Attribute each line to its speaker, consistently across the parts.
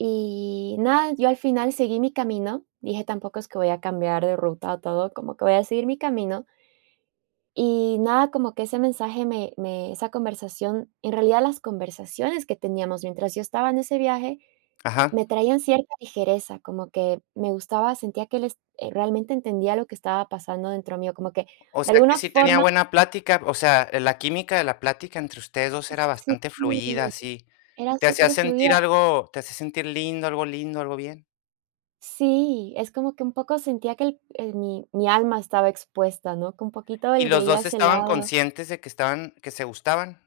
Speaker 1: Y nada, yo al final seguí mi camino, dije, tampoco es que voy a cambiar de ruta o todo, como que voy a seguir mi camino. Y nada, como que ese mensaje me me esa conversación En realidad, las conversaciones que teníamos mientras yo estaba en ese viaje,
Speaker 2: Ajá.
Speaker 1: me traían cierta ligereza, como que me gustaba, sentía que él es eh, realmente, entendía lo que estaba pasando dentro mío, como que,
Speaker 2: O
Speaker 1: de
Speaker 2: sea, que
Speaker 1: alguna
Speaker 2: sí tenía
Speaker 1: forma
Speaker 2: buena plática, o sea, la química de la plática entre ustedes 2 era bastante fluida,
Speaker 1: Sí,
Speaker 2: así.
Speaker 1: era
Speaker 2: ¿Te hacía
Speaker 1: superfluida.
Speaker 2: sentir algo te hacía sentir lindo, algo lindo, algo bien?
Speaker 1: Sí, es como que un poco sentía que el el mi mi alma estaba expuesta, ¿no?, que un poquito
Speaker 2: ¿Y
Speaker 1: él
Speaker 2: los
Speaker 1: veía
Speaker 2: 2
Speaker 1: ese
Speaker 2: estaban
Speaker 1: lado.
Speaker 2: conscientes de que estaban que se gustaban?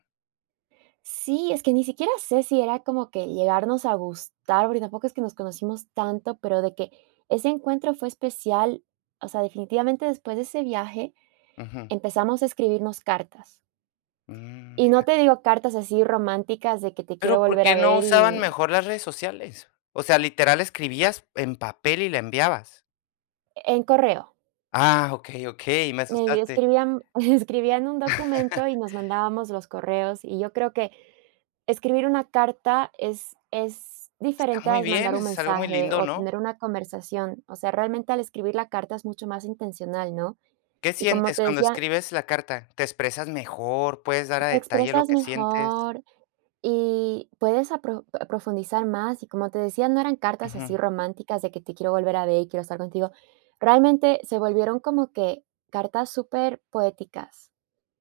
Speaker 1: Sí, es que ni siquiera sé si era como que llegarnos a gustar, porque tampoco es que nos conocimos tanto, pero de que ese encuentro fue especial o sea, definitivamente, después de ese viaje
Speaker 2: Ujú.
Speaker 1: empezamos a escribirnos cartas.
Speaker 2: Mm,
Speaker 1: Y no
Speaker 2: mira.
Speaker 1: te digo cartas así románticas, de que te quiero
Speaker 2: Pero, ¿por
Speaker 1: volver a
Speaker 2: qué no
Speaker 1: ver
Speaker 2: usaban
Speaker 1: y
Speaker 2: mejor las redes sociales? O sea, literal escribías en papel y la enviabas.
Speaker 1: En correo.
Speaker 2: Ah, okey, okey, me
Speaker 1: Eh,
Speaker 2: asustaste.
Speaker 1: escribían escribían un documento y nos mandábamos los correos, y yo creo que escribir una carta es es
Speaker 2: Está
Speaker 1: diferente
Speaker 2: muy
Speaker 1: al
Speaker 2: bien,
Speaker 1: mandar
Speaker 2: eso
Speaker 1: un
Speaker 2: es algo muy
Speaker 1: mensaje
Speaker 2: lindo,
Speaker 1: o
Speaker 2: ¿no?
Speaker 1: tener una conversación. O sea, realmente, al escribir la carta es mucho más intencional, ¿no?,
Speaker 2: ¿Qué
Speaker 1: y como
Speaker 2: sientes
Speaker 1: te
Speaker 2: cuando
Speaker 1: decía
Speaker 2: escribes la carta? ¿Te expresas mejor? ¿Puedes dar
Speaker 1: te
Speaker 2: a detalle lo
Speaker 1: expresas
Speaker 2: que sientes?
Speaker 1: mejor y puedes a pro profundizar más, y como te decía, no eran cartas así
Speaker 2: Ujú.
Speaker 1: románticas de que: "Te quiero volver a ver y quiero estar contigo", realmente, se volvieron como que, cartas superpoéticas,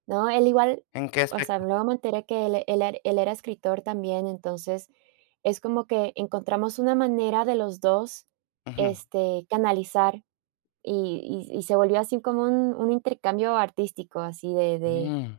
Speaker 1: ¿no?, él igual
Speaker 2: ¿En qué
Speaker 1: O sea,
Speaker 2: aspecto?
Speaker 1: luego me enteré que él e él e él era escritor también, entonces, es como que encontramos una manera de los 2,
Speaker 2: Ujú.
Speaker 1: este, canalizar, y y y se volvió así como un un intercambio artístico, así de de
Speaker 2: Mm.